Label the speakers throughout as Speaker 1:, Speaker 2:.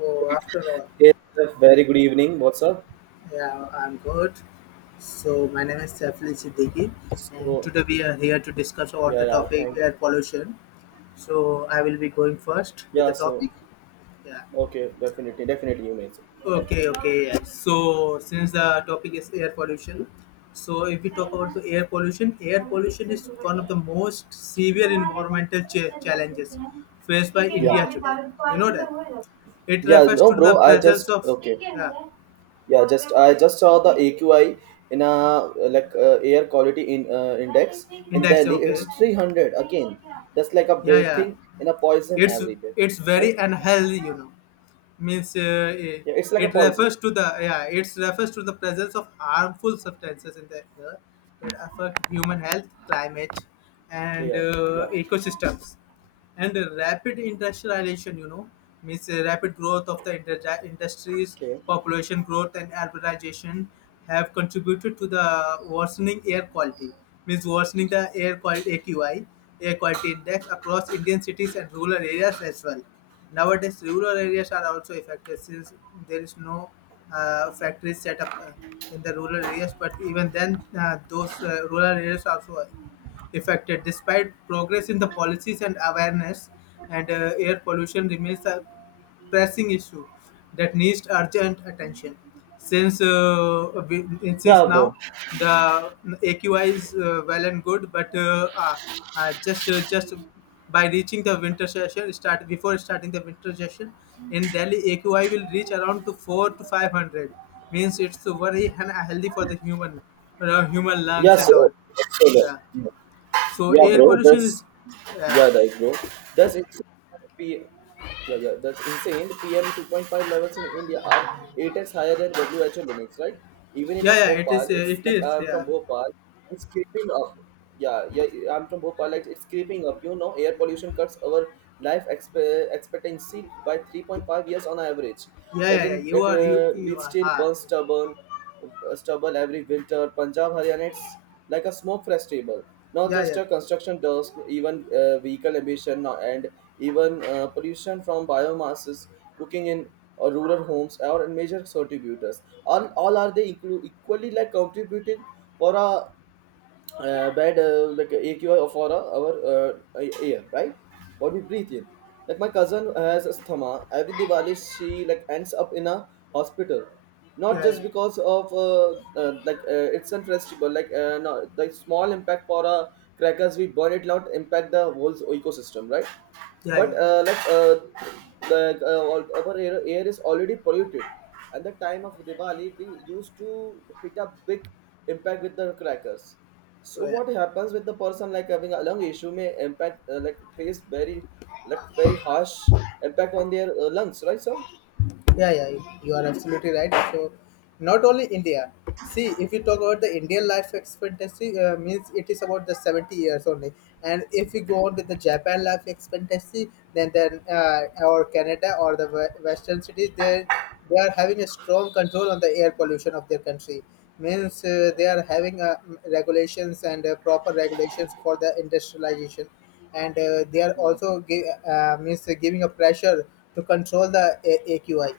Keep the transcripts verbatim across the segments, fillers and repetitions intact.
Speaker 1: Oh, after all,
Speaker 2: Yes, sir. Very good evening. What's up?
Speaker 1: yeah, I'm good. So my name is Saiful Siddiqui, and
Speaker 2: So,
Speaker 1: today we are here to discuss on
Speaker 2: yeah,
Speaker 1: the
Speaker 2: yeah, thank,
Speaker 1: topic air pollution. So I will be going first with
Speaker 2: yeah.
Speaker 1: the
Speaker 2: So,
Speaker 1: topic. Yeah.
Speaker 2: okay, definitely, definitely, you may.
Speaker 1: Okay. Okay. Yeah. So since the topic is air pollution, so if we talk about the air pollution, air pollution is one of the most severe environmental cha- challenges faced by
Speaker 2: Yeah.
Speaker 1: India today. You know that it
Speaker 2: Yeah,
Speaker 1: refers
Speaker 2: no,
Speaker 1: to the
Speaker 2: bro. I
Speaker 1: presence
Speaker 2: just
Speaker 1: of
Speaker 2: okay.
Speaker 1: yeah
Speaker 2: Yeah, just I just saw the A Q I in a like uh, air quality in uh, index in
Speaker 1: index.
Speaker 2: Delhi. It's
Speaker 1: Okay.
Speaker 2: three hundred again. That's like a
Speaker 1: Yeah. Yeah.
Speaker 2: breathing in a poison
Speaker 1: it's
Speaker 2: every day,
Speaker 1: it's very
Speaker 2: right?
Speaker 1: unhealthy, you know means uh, eh,
Speaker 2: Yeah, it's like a
Speaker 1: it
Speaker 2: poison.
Speaker 1: refers to the yeah it refers to the presence of harmful substances in the air that affect human health, climate, and
Speaker 2: Yeah,
Speaker 1: uh,
Speaker 2: yeah.
Speaker 1: ecosystems, and rapid industrialization, you know means uh, rapid growth of the inter- industries,
Speaker 2: Okay.
Speaker 1: population growth and urbanization have contributed to the worsening air quality, means worsening the air quality, AQI, air quality index, across Indian cities and rural areas as well. Nowadays rural areas are also affected since there is no uh, factories set up uh, in the rural areas, but even then uh, those uh, rural areas also affected. Despite progress in the policies and awareness, and uh, air pollution remains a pressing issue that needs urgent attention. Since uh, we-
Speaker 2: Yeah,
Speaker 1: since
Speaker 2: bro.
Speaker 1: now the A Q I is uh, well and good, but uh, uh, uh, just uh, just by reaching the winter session start, before starting the winter session in Delhi, A Q I will reach around to four to five hundred. Means it's very unhealthy for the human, uh, human
Speaker 2: Yeah,
Speaker 1: lungs and
Speaker 2: so,
Speaker 1: all.
Speaker 2: so yeah.
Speaker 1: Yeah. So
Speaker 2: Yeah,
Speaker 1: air
Speaker 2: bro.
Speaker 1: pollution is,
Speaker 2: That's yeah,
Speaker 1: yeah,
Speaker 2: like bro. That's insane. P- yeah, yeah. That's insane. P M two point five levels in India are eight x higher than W H O limits, right? Even in a
Speaker 1: yeah, yeah. It
Speaker 2: Bhopal,
Speaker 1: is, uh,
Speaker 2: it's
Speaker 1: it
Speaker 2: like
Speaker 1: is,
Speaker 2: I'm from
Speaker 1: yeah,
Speaker 2: Bhopal. It's creeping up. Yeah, yeah. I'm from Bhopal. Like it's creeping up. You know, air pollution cuts our life expe- expectancy by three point five years on average.
Speaker 1: yeah,
Speaker 2: Like
Speaker 1: yeah, yeah.
Speaker 2: in
Speaker 1: You
Speaker 2: it,
Speaker 1: are, you,
Speaker 2: uh, we
Speaker 1: you are,
Speaker 2: still
Speaker 1: ah,
Speaker 2: burn stubborn stubble every winter. Punjab, Haryana, it's like a smoke festival. Not
Speaker 1: yeah,
Speaker 2: just
Speaker 1: yeah,
Speaker 2: a construction dust, even uh, vehicle emission no- and even uh, pollution from biomasses, cooking in uh, rural homes are major contributors. All, all are they inclu- Equally like contributing for a uh, bad uh, like A Q I of our our uh, air, right? What we breathe in. Like my cousin has asthma. Every Diwali she like ends up in a hospital, not
Speaker 1: yeah, yeah,
Speaker 2: just
Speaker 1: yeah,
Speaker 2: because of uh, uh, like uh, it's unfestival. Like uh, no, the small impact for uh, crackers we burn it out impact the whole ecosystem, right?
Speaker 1: yeah.
Speaker 2: But
Speaker 1: Yeah.
Speaker 2: uh, like uh, like uh, all- Our air, air is already polluted. At the time of Diwali, we used to hit a big impact with the crackers, so
Speaker 1: Oh, yeah.
Speaker 2: what happens with the person like having a lung issue may impact uh, like face very like very harsh impact on their uh, lungs, right? So
Speaker 1: Yeah, yeah, you you are absolutely right. So, not only India. See, if you talk about the Indian life expectancy, uh, means it is about the seventy years only. And if we go on with the Japan life expectancy, then then uh, or Canada or the we- Western cities, they they are having a strong control on the air pollution of their country. Means uh,
Speaker 2: yeah.
Speaker 1: they are having uh, regulations and uh, proper regulations for the industrialization, and uh, they are
Speaker 2: Yeah,
Speaker 1: also give, uh, means giving a pressure to control the A- AQI,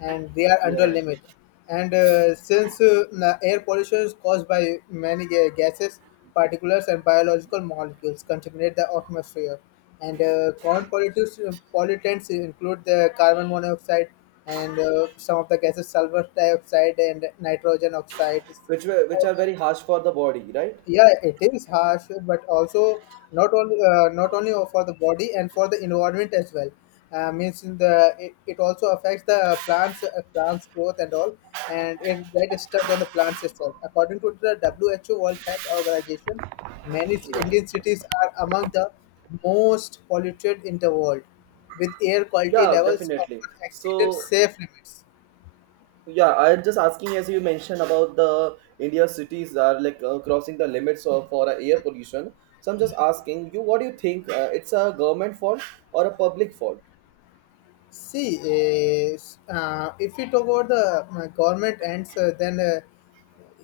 Speaker 1: and they are
Speaker 2: yeah,
Speaker 1: under
Speaker 2: yeah.
Speaker 1: limit. And uh, since uh, the air pollution is caused by many ga- gases, particulates, and biological molecules contaminate the atmosphere, and uh, common pollutants, pollutants include the carbon monoxide and uh, some of the gases, sulfur dioxide and nitrogen oxides.
Speaker 2: Which were which are very harsh for the body, right?
Speaker 1: Yeah, it is harsh, but also not only uh, not only for the body, and for the environment as well. Uh, means in the it, it also affects the plants, uh, plants growth and all, and it that is stuck on the plants itself. According to the WHO, World Health Organization, many ci- Indian
Speaker 2: Yeah.
Speaker 1: cities are among the most polluted in the world, with air quality
Speaker 2: Yeah,
Speaker 1: levels
Speaker 2: definitely.
Speaker 1: often exceeded
Speaker 2: So
Speaker 1: safe limits.
Speaker 2: yeah, I'm just asking as you mentioned about the India cities are like uh, crossing the limits of for uh, air pollution. So I'm just asking you, what do you think? Uh, it's a government fault or a public fault?
Speaker 1: See, eh, uh, if we talk about the uh, government ends, uh, then uh,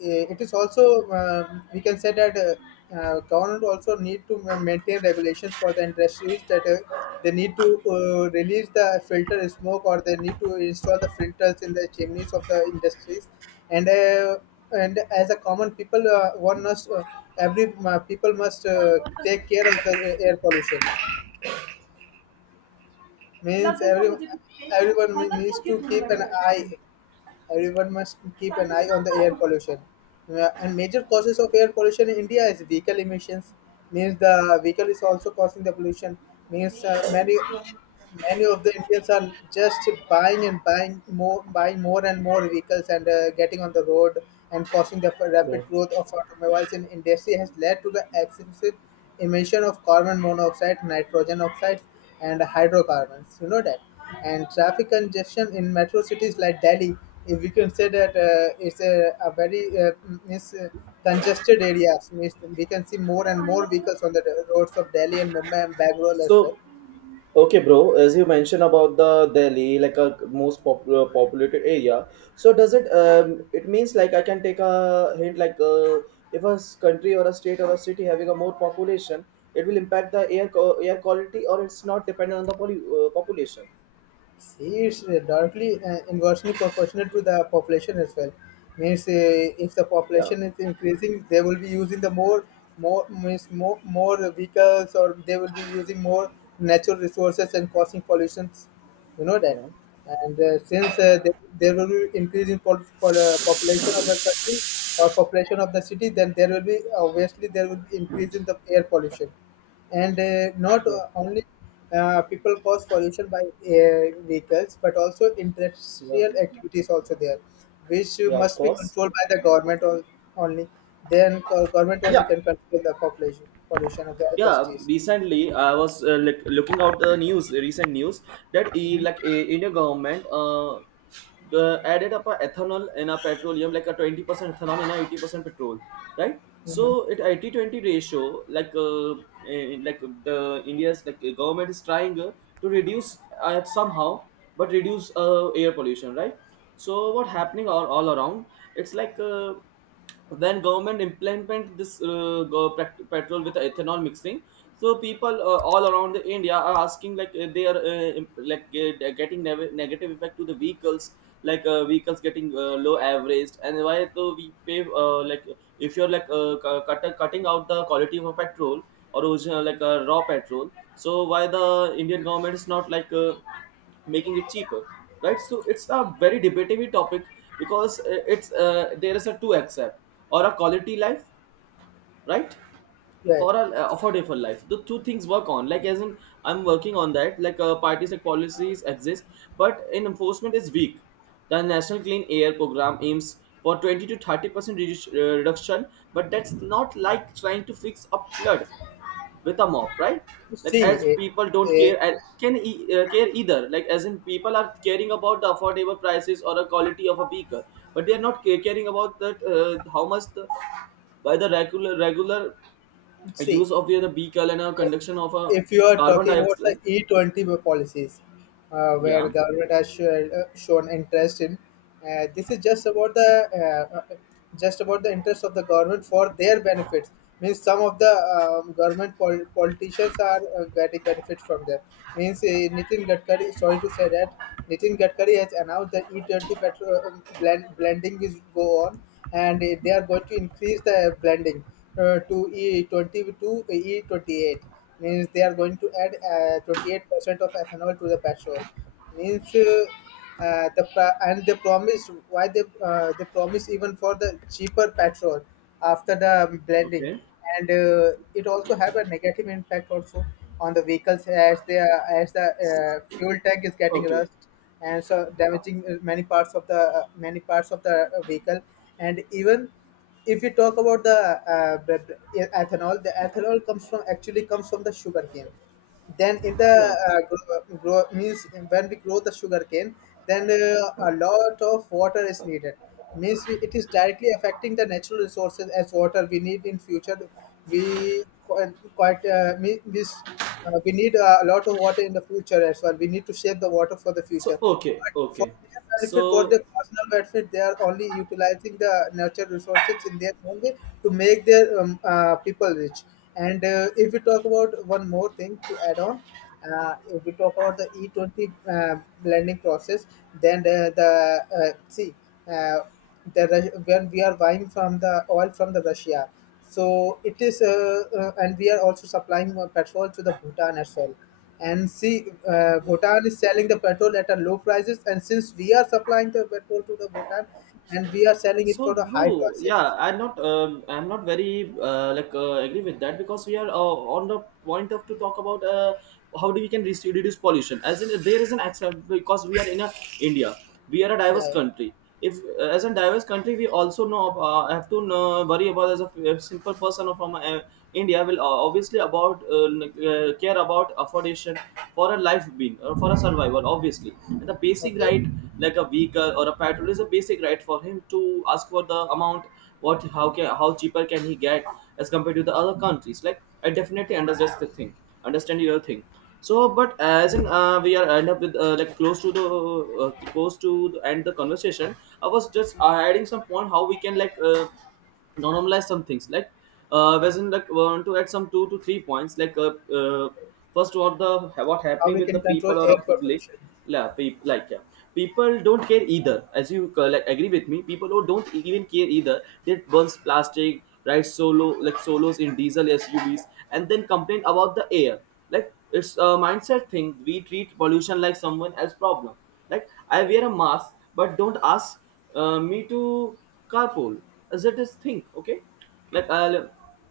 Speaker 1: eh, it is also, um, we can say that uh, uh, government also need to ma- maintain regulations for the industries, that uh, they need to uh, release the filter smoke, or they need to install the filters in the chimneys of the industries, and uh, and as a common people, uh, one must uh, every uh, people must uh, take care of the uh, air pollution. Means every everyone needs to keep an eye. Everyone must keep an eye on the air pollution. Uh, And major causes of air pollution in India is vehicle emissions. Means the vehicle is also causing the pollution. Means uh, many many of the Indians are just buying and buying more, buying more and more vehicles, and uh, getting on the road, and causing the
Speaker 2: Yeah.
Speaker 1: rapid growth of automobiles in industry has led to the excessive emission of carbon monoxide, nitrogen oxides, and hydrocarbons. You know that. And traffic congestion in metro cities like Delhi, if we can say that uh, it's a, a very uh, is, uh, congested areas, means we can see more and more vehicles on the roads of Delhi and Mumbai and Bangalore as well.
Speaker 2: So okay, bro. As you mentioned about the Delhi, like a most popular populated area, so does it um it means like I can take a hint like uh, if a s- country or a state or a city having a more population, it will impact the air co- air quality, or it's not dependent on the poly- uh, population.
Speaker 1: See, it's uh, directly uh, inversely proportional to the population as well. Means uh, if the
Speaker 2: Yeah,
Speaker 1: population is increasing, they will be using the more more means more more vehicles, or they will be using more natural resources and causing pollutions. You know that,
Speaker 2: yeah,
Speaker 1: and uh, since uh, there, there will be increase in pol- pol- uh, population of the country, or population of the city, then there will be, obviously there will be increase in the air pollution, and uh, not
Speaker 2: yeah,
Speaker 1: o- only uh, people cause pollution by uh, vehicles, but also
Speaker 2: yeah,
Speaker 1: industrial activities also there, which
Speaker 2: yeah. Of
Speaker 1: must be
Speaker 2: course.
Speaker 1: controlled by the government. On- only then go- government only
Speaker 2: Yeah.
Speaker 1: can control the population pollution of the
Speaker 2: Yeah,
Speaker 1: industries.
Speaker 2: recently I was uh, like looking out the news recent news that e, like a Indian government uh, the added up a ethanol in a petroleum like a twenty percent ethanol in a eighty percent petrol, right? So
Speaker 1: Hmm.
Speaker 2: it eighty twenty ratio, like uh, eh, like the India's like uh, government is trying uh, to reduce uh, somehow but reduce uh, air pollution, right? So what happening all, all around? It's like uh, When government implement this uh, go- pet- petrol with ethanol mixing, so people uh, all around the India are asking like uh, they are uh, imp- like get, getting neg- negative effect to the vehicles, like uh, vehicles getting uh, low average. And why though we pay uh, like if you're like uh, cu- cut, cutting out the quality of a petrol or original like a raw petrol, so why the Indian government is not like uh, making it cheaper, right? So it's a very debatable topic, because uh, it's uh, there is a two accept or a quality life, right?
Speaker 1: Yeah.
Speaker 2: For a uh, affordable life, the two things work on. Like as in I'm working on that, like uh, parties like policies exist but in enforcement is weak. The national clean air program aims for twenty to thirty percent redu- uh, reduction, but that's not like trying to fix a flood with a mop, right? Like
Speaker 1: See,
Speaker 2: as
Speaker 1: eh,
Speaker 2: people don't
Speaker 1: eh,
Speaker 2: care, and can e- uh, care either. Like as in people are caring about the affordable prices or the quality of a beaker, but they are not ca- caring about that uh, how much the, by the regular regular
Speaker 1: see
Speaker 2: use of the other beaker and a conduction of a
Speaker 1: if you are
Speaker 2: carbon
Speaker 1: talking about the
Speaker 2: dioxide.
Speaker 1: E twenty policies, uh,
Speaker 2: Yeah.
Speaker 1: where government has shown, uh, shown interest in, uh, this is just about the uh, uh, just about the interest of the government for their benefits. Means some of the um, government pol- politicians are uh, getting benefits from there. Means uh, Nitin Gadkari, sorry to say that, Nitin Gadkari has announced that E twenty petrol uh, blend, blending is go on, and uh, they are going to increase the blending uh, to E twenty to E twenty-eight, means they are going to add uh, twenty-eight percent of ethanol to the petrol, means uh, uh, the pra- and they promise why they uh, they promise even for the cheaper petrol after the blending.
Speaker 2: Okay.
Speaker 1: And uh, it also have a negative impact also on the vehicles, as they are, as the uh, fuel tank is getting
Speaker 2: Okay.
Speaker 1: rust, and so damaging uh, many parts of the uh, many parts of the uh, vehicle. And even if you talk about the uh, b- b- ethanol, the ethanol comes from, actually comes from the sugar cane. Then in the
Speaker 2: Yeah.
Speaker 1: uh, grow, grow, means when we grow the sugar cane, then uh, a lot of water is needed. Means we, it is directly affecting the natural resources, as water we need in future. We quite, quite uh, me- means uh, we need a lot of water in the future as well. We need to save the water for the
Speaker 2: So
Speaker 1: future,
Speaker 2: okay.
Speaker 1: for
Speaker 2: Okay.
Speaker 1: their benefit, for
Speaker 2: So
Speaker 1: their personal benefit, they are only utilizing the natural resources in their own way to make their um, uh, people rich. And uh, if we talk about one more thing to add on, uh, if we talk about the E twenty uh, blending process, then the, the uh, see uh, the Rus- when we are buying from the oil from the Russia, so it is uh, uh, and we are also supplying more petrol to the Bhutan as well, and see uh, Bhutan is selling the petrol at a low prices, and since we are supplying the petrol to the Bhutan, and we are selling it
Speaker 2: so,
Speaker 1: for the high
Speaker 2: bro,
Speaker 1: prices.
Speaker 2: yeah, I'm not, um, I'm not very uh, like uh, agree with that, because we are uh, on the point of to talk about uh, how do we can reduce, reduce pollution. As in, there is an accept because we are in a India, we are a diverse
Speaker 1: Yeah.
Speaker 2: country. If uh, as a diverse country, we also know ab- uh, have to know, worry about as a, a simple person from uh, India will uh, obviously about uh, like, uh, care about affordation for a life being or for a survival obviously, and the basic
Speaker 1: Okay.
Speaker 2: right like a vehicle or a petrol is a basic right for him to ask for the amount, what how can how cheaper can he get as compared to the other countries. Like I definitely understand the thing, understand your thing. So but as in uh, we are end up with uh, like close to the uh, close to the end the conversation. I was just uh, adding some point how we can like uh, normalize some things, like uh whereas in like want to add some two to three points, like uh, uh first what the what
Speaker 1: How
Speaker 2: happening
Speaker 1: we
Speaker 2: with
Speaker 1: can
Speaker 2: the
Speaker 1: control
Speaker 2: people or a
Speaker 1: air
Speaker 2: public.
Speaker 1: pollution?
Speaker 2: Yeah, people, like, yeah, people don't care either. As you uh, like agree with me, people who don't even care either, they burns plastic, ride solo like solos in diesel SUVs and then complain about the air. Like it's a mindset thing. We treat pollution like someone else problem. Like I wear a mask but don't ask uh, me to carpool, as it is think okay. Like I'll go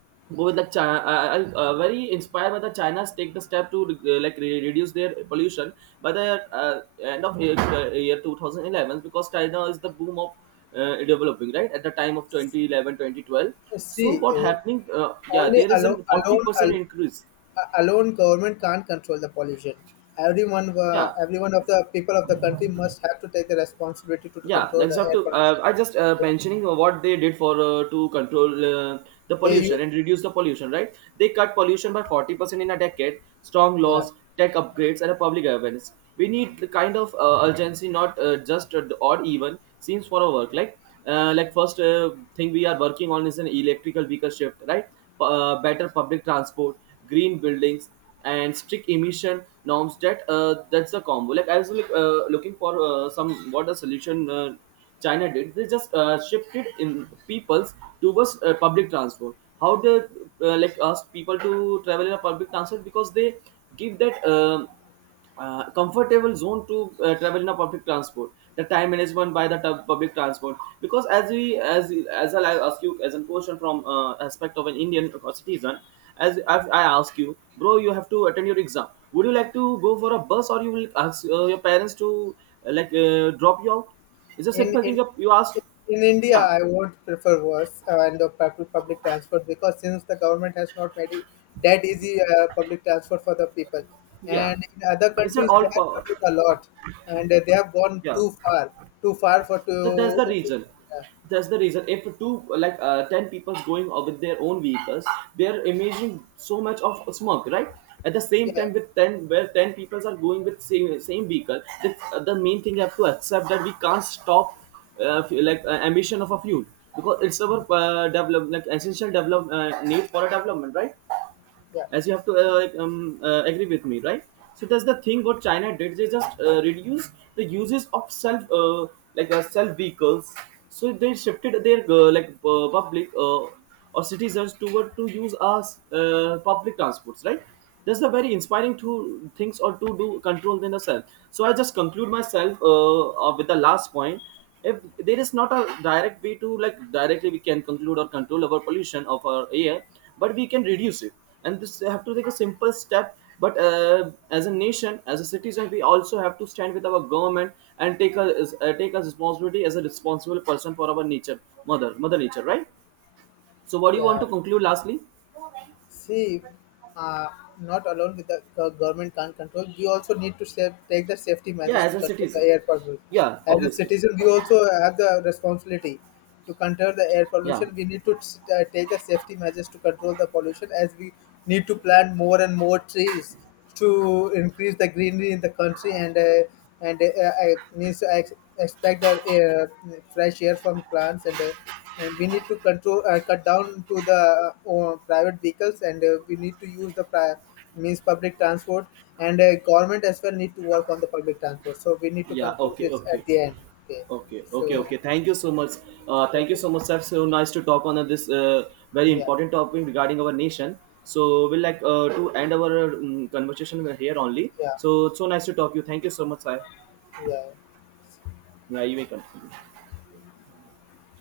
Speaker 2: with like China. I- I'll uh, very inspired by the China's take the step to uh, like re- reduce their pollution by the uh, end of year, uh, year twenty eleven, because China is the boom of uh, developing right at the time of twenty eleven, twenty twelve.
Speaker 1: Uh,
Speaker 2: So
Speaker 1: see
Speaker 2: what
Speaker 1: uh,
Speaker 2: happening uh, yeah,
Speaker 1: only
Speaker 2: there is a
Speaker 1: alone alone
Speaker 2: forty percent
Speaker 1: al-
Speaker 2: increase.
Speaker 1: uh, alone government can't control the pollution. Everyone uh,
Speaker 2: Yeah.
Speaker 1: every one of the people of the country must have to take the responsibility to, to
Speaker 2: Yeah,
Speaker 1: control
Speaker 2: like you
Speaker 1: the
Speaker 2: have
Speaker 1: air
Speaker 2: to
Speaker 1: pollution.
Speaker 2: uh, I just uh,
Speaker 1: Yeah.
Speaker 2: mentioning what they did for uh, to control uh, the
Speaker 1: They
Speaker 2: pollution
Speaker 1: use.
Speaker 2: and reduce the pollution, right? They cut pollution by forty percent in a decade. Strong
Speaker 1: Yeah.
Speaker 2: laws, tech upgrades, and a public awareness. We need the kind of uh, urgency, not uh, just uh, odd even seems for our work. Like uh, like first uh, thing we are working on is an electrical vehicle shift, right? P- uh, better public transport, green buildings, and strict emission norms, that uh, that's the combo. Like I was like, uh, looking for uh, some what the solution uh, China did. They just uh, shifted in peoples towards uh, public transport, how they uh, like asked people to travel in a public transport, because they give that um uh, comfortable zone to uh, travel in a public transport, the time management by the tub- public transport. Because as we as as I'll ask you as a question from uh, aspect of an Indian citizen, as, as I ask you, bro, you have to attend your exam, would you like to go for a bus, or you will ask uh, your parents to uh, like uh, drop you out? It's a
Speaker 1: in
Speaker 2: simple thing
Speaker 1: in
Speaker 2: you you ask.
Speaker 1: in India,
Speaker 2: Yeah.
Speaker 1: I would prefer worse uh, and the pub- public transport, because since the government has not made it that easy uh, public transport for the people,
Speaker 2: Yeah,
Speaker 1: and in other
Speaker 2: it's an
Speaker 1: countries
Speaker 2: all
Speaker 1: they have
Speaker 2: power.
Speaker 1: developed a lot, and uh, they have gone
Speaker 2: Yeah.
Speaker 1: too far, too far for
Speaker 2: So that's
Speaker 1: to
Speaker 2: the reason. That's the reason. If two like uh, ten people going or with their own vehicles, they are emitting so much of smoke, right? At the
Speaker 1: yeah
Speaker 2: same
Speaker 1: yeah
Speaker 2: time, with ten where ten people are going with same same vehicle, the, the main thing you have to accept that we can't stop uh, fu- like uh, emission of a fuel, because it's our uh, develop like essential develop uh, need for a development, right?
Speaker 1: yeah
Speaker 2: As you have to uh, like, um, uh, agree with me, right? So that's the thing what China did. They just uh, reduce the uses of self uh, like uh, self vehicles, so they shifted their uh, like uh, public uh, or citizens toward to use us uh, public transports, right? That's the very inspiring to things or to do control than the self. So I just conclude myself uh, uh, with the last point. If there is not a direct way to like directly we can conclude or control our pollution of our air, but we can reduce it, and this have to take a simple step. But uh, as a nation, as a citizen, we also have to stand with our government and take a uh, take a responsibility as a responsible person for our nature, mother mother nature, right? So what do you want
Speaker 1: yeah.
Speaker 2: to conclude lastly?
Speaker 1: See, uh, not alone with the go- government can't control. We also need to save, take the safety
Speaker 2: Yeah,
Speaker 1: measures
Speaker 2: as
Speaker 1: to
Speaker 2: a
Speaker 1: control the
Speaker 2: citizen.
Speaker 1: air pollution.
Speaker 2: Yeah,
Speaker 1: As a
Speaker 2: obviously.
Speaker 1: citizen, we also have the responsibility to control the air
Speaker 2: Yeah,
Speaker 1: pollution. We need to uh, take the safety measures to control the pollution, as we need to plant more and more trees to increase the greenery in the country, and uh, and uh, uh, means I ex- expect the air, fresh air from plants. And. Uh, and we need to control uh, cut down to the uh, private vehicles, and uh, we need to use the pri- means public transport, and uh, government as well need to work on the public transport, so we need to
Speaker 2: yeah,
Speaker 1: conclude
Speaker 2: okay,
Speaker 1: this at
Speaker 2: okay.
Speaker 1: the end. Okay.
Speaker 2: Okay, okay,
Speaker 1: So,
Speaker 2: okay. Thank you so much. Uh, thank you
Speaker 1: okay.
Speaker 2: so much, sir. So nice to talk on this uh, very
Speaker 1: Yeah.
Speaker 2: important topic regarding our nation. So we'll like uh, to end our um, conversation here only.
Speaker 1: Yeah.
Speaker 2: So it's so nice to talk to you. Thank you so much, sir.
Speaker 1: Yeah.
Speaker 2: Yeah, you may continue.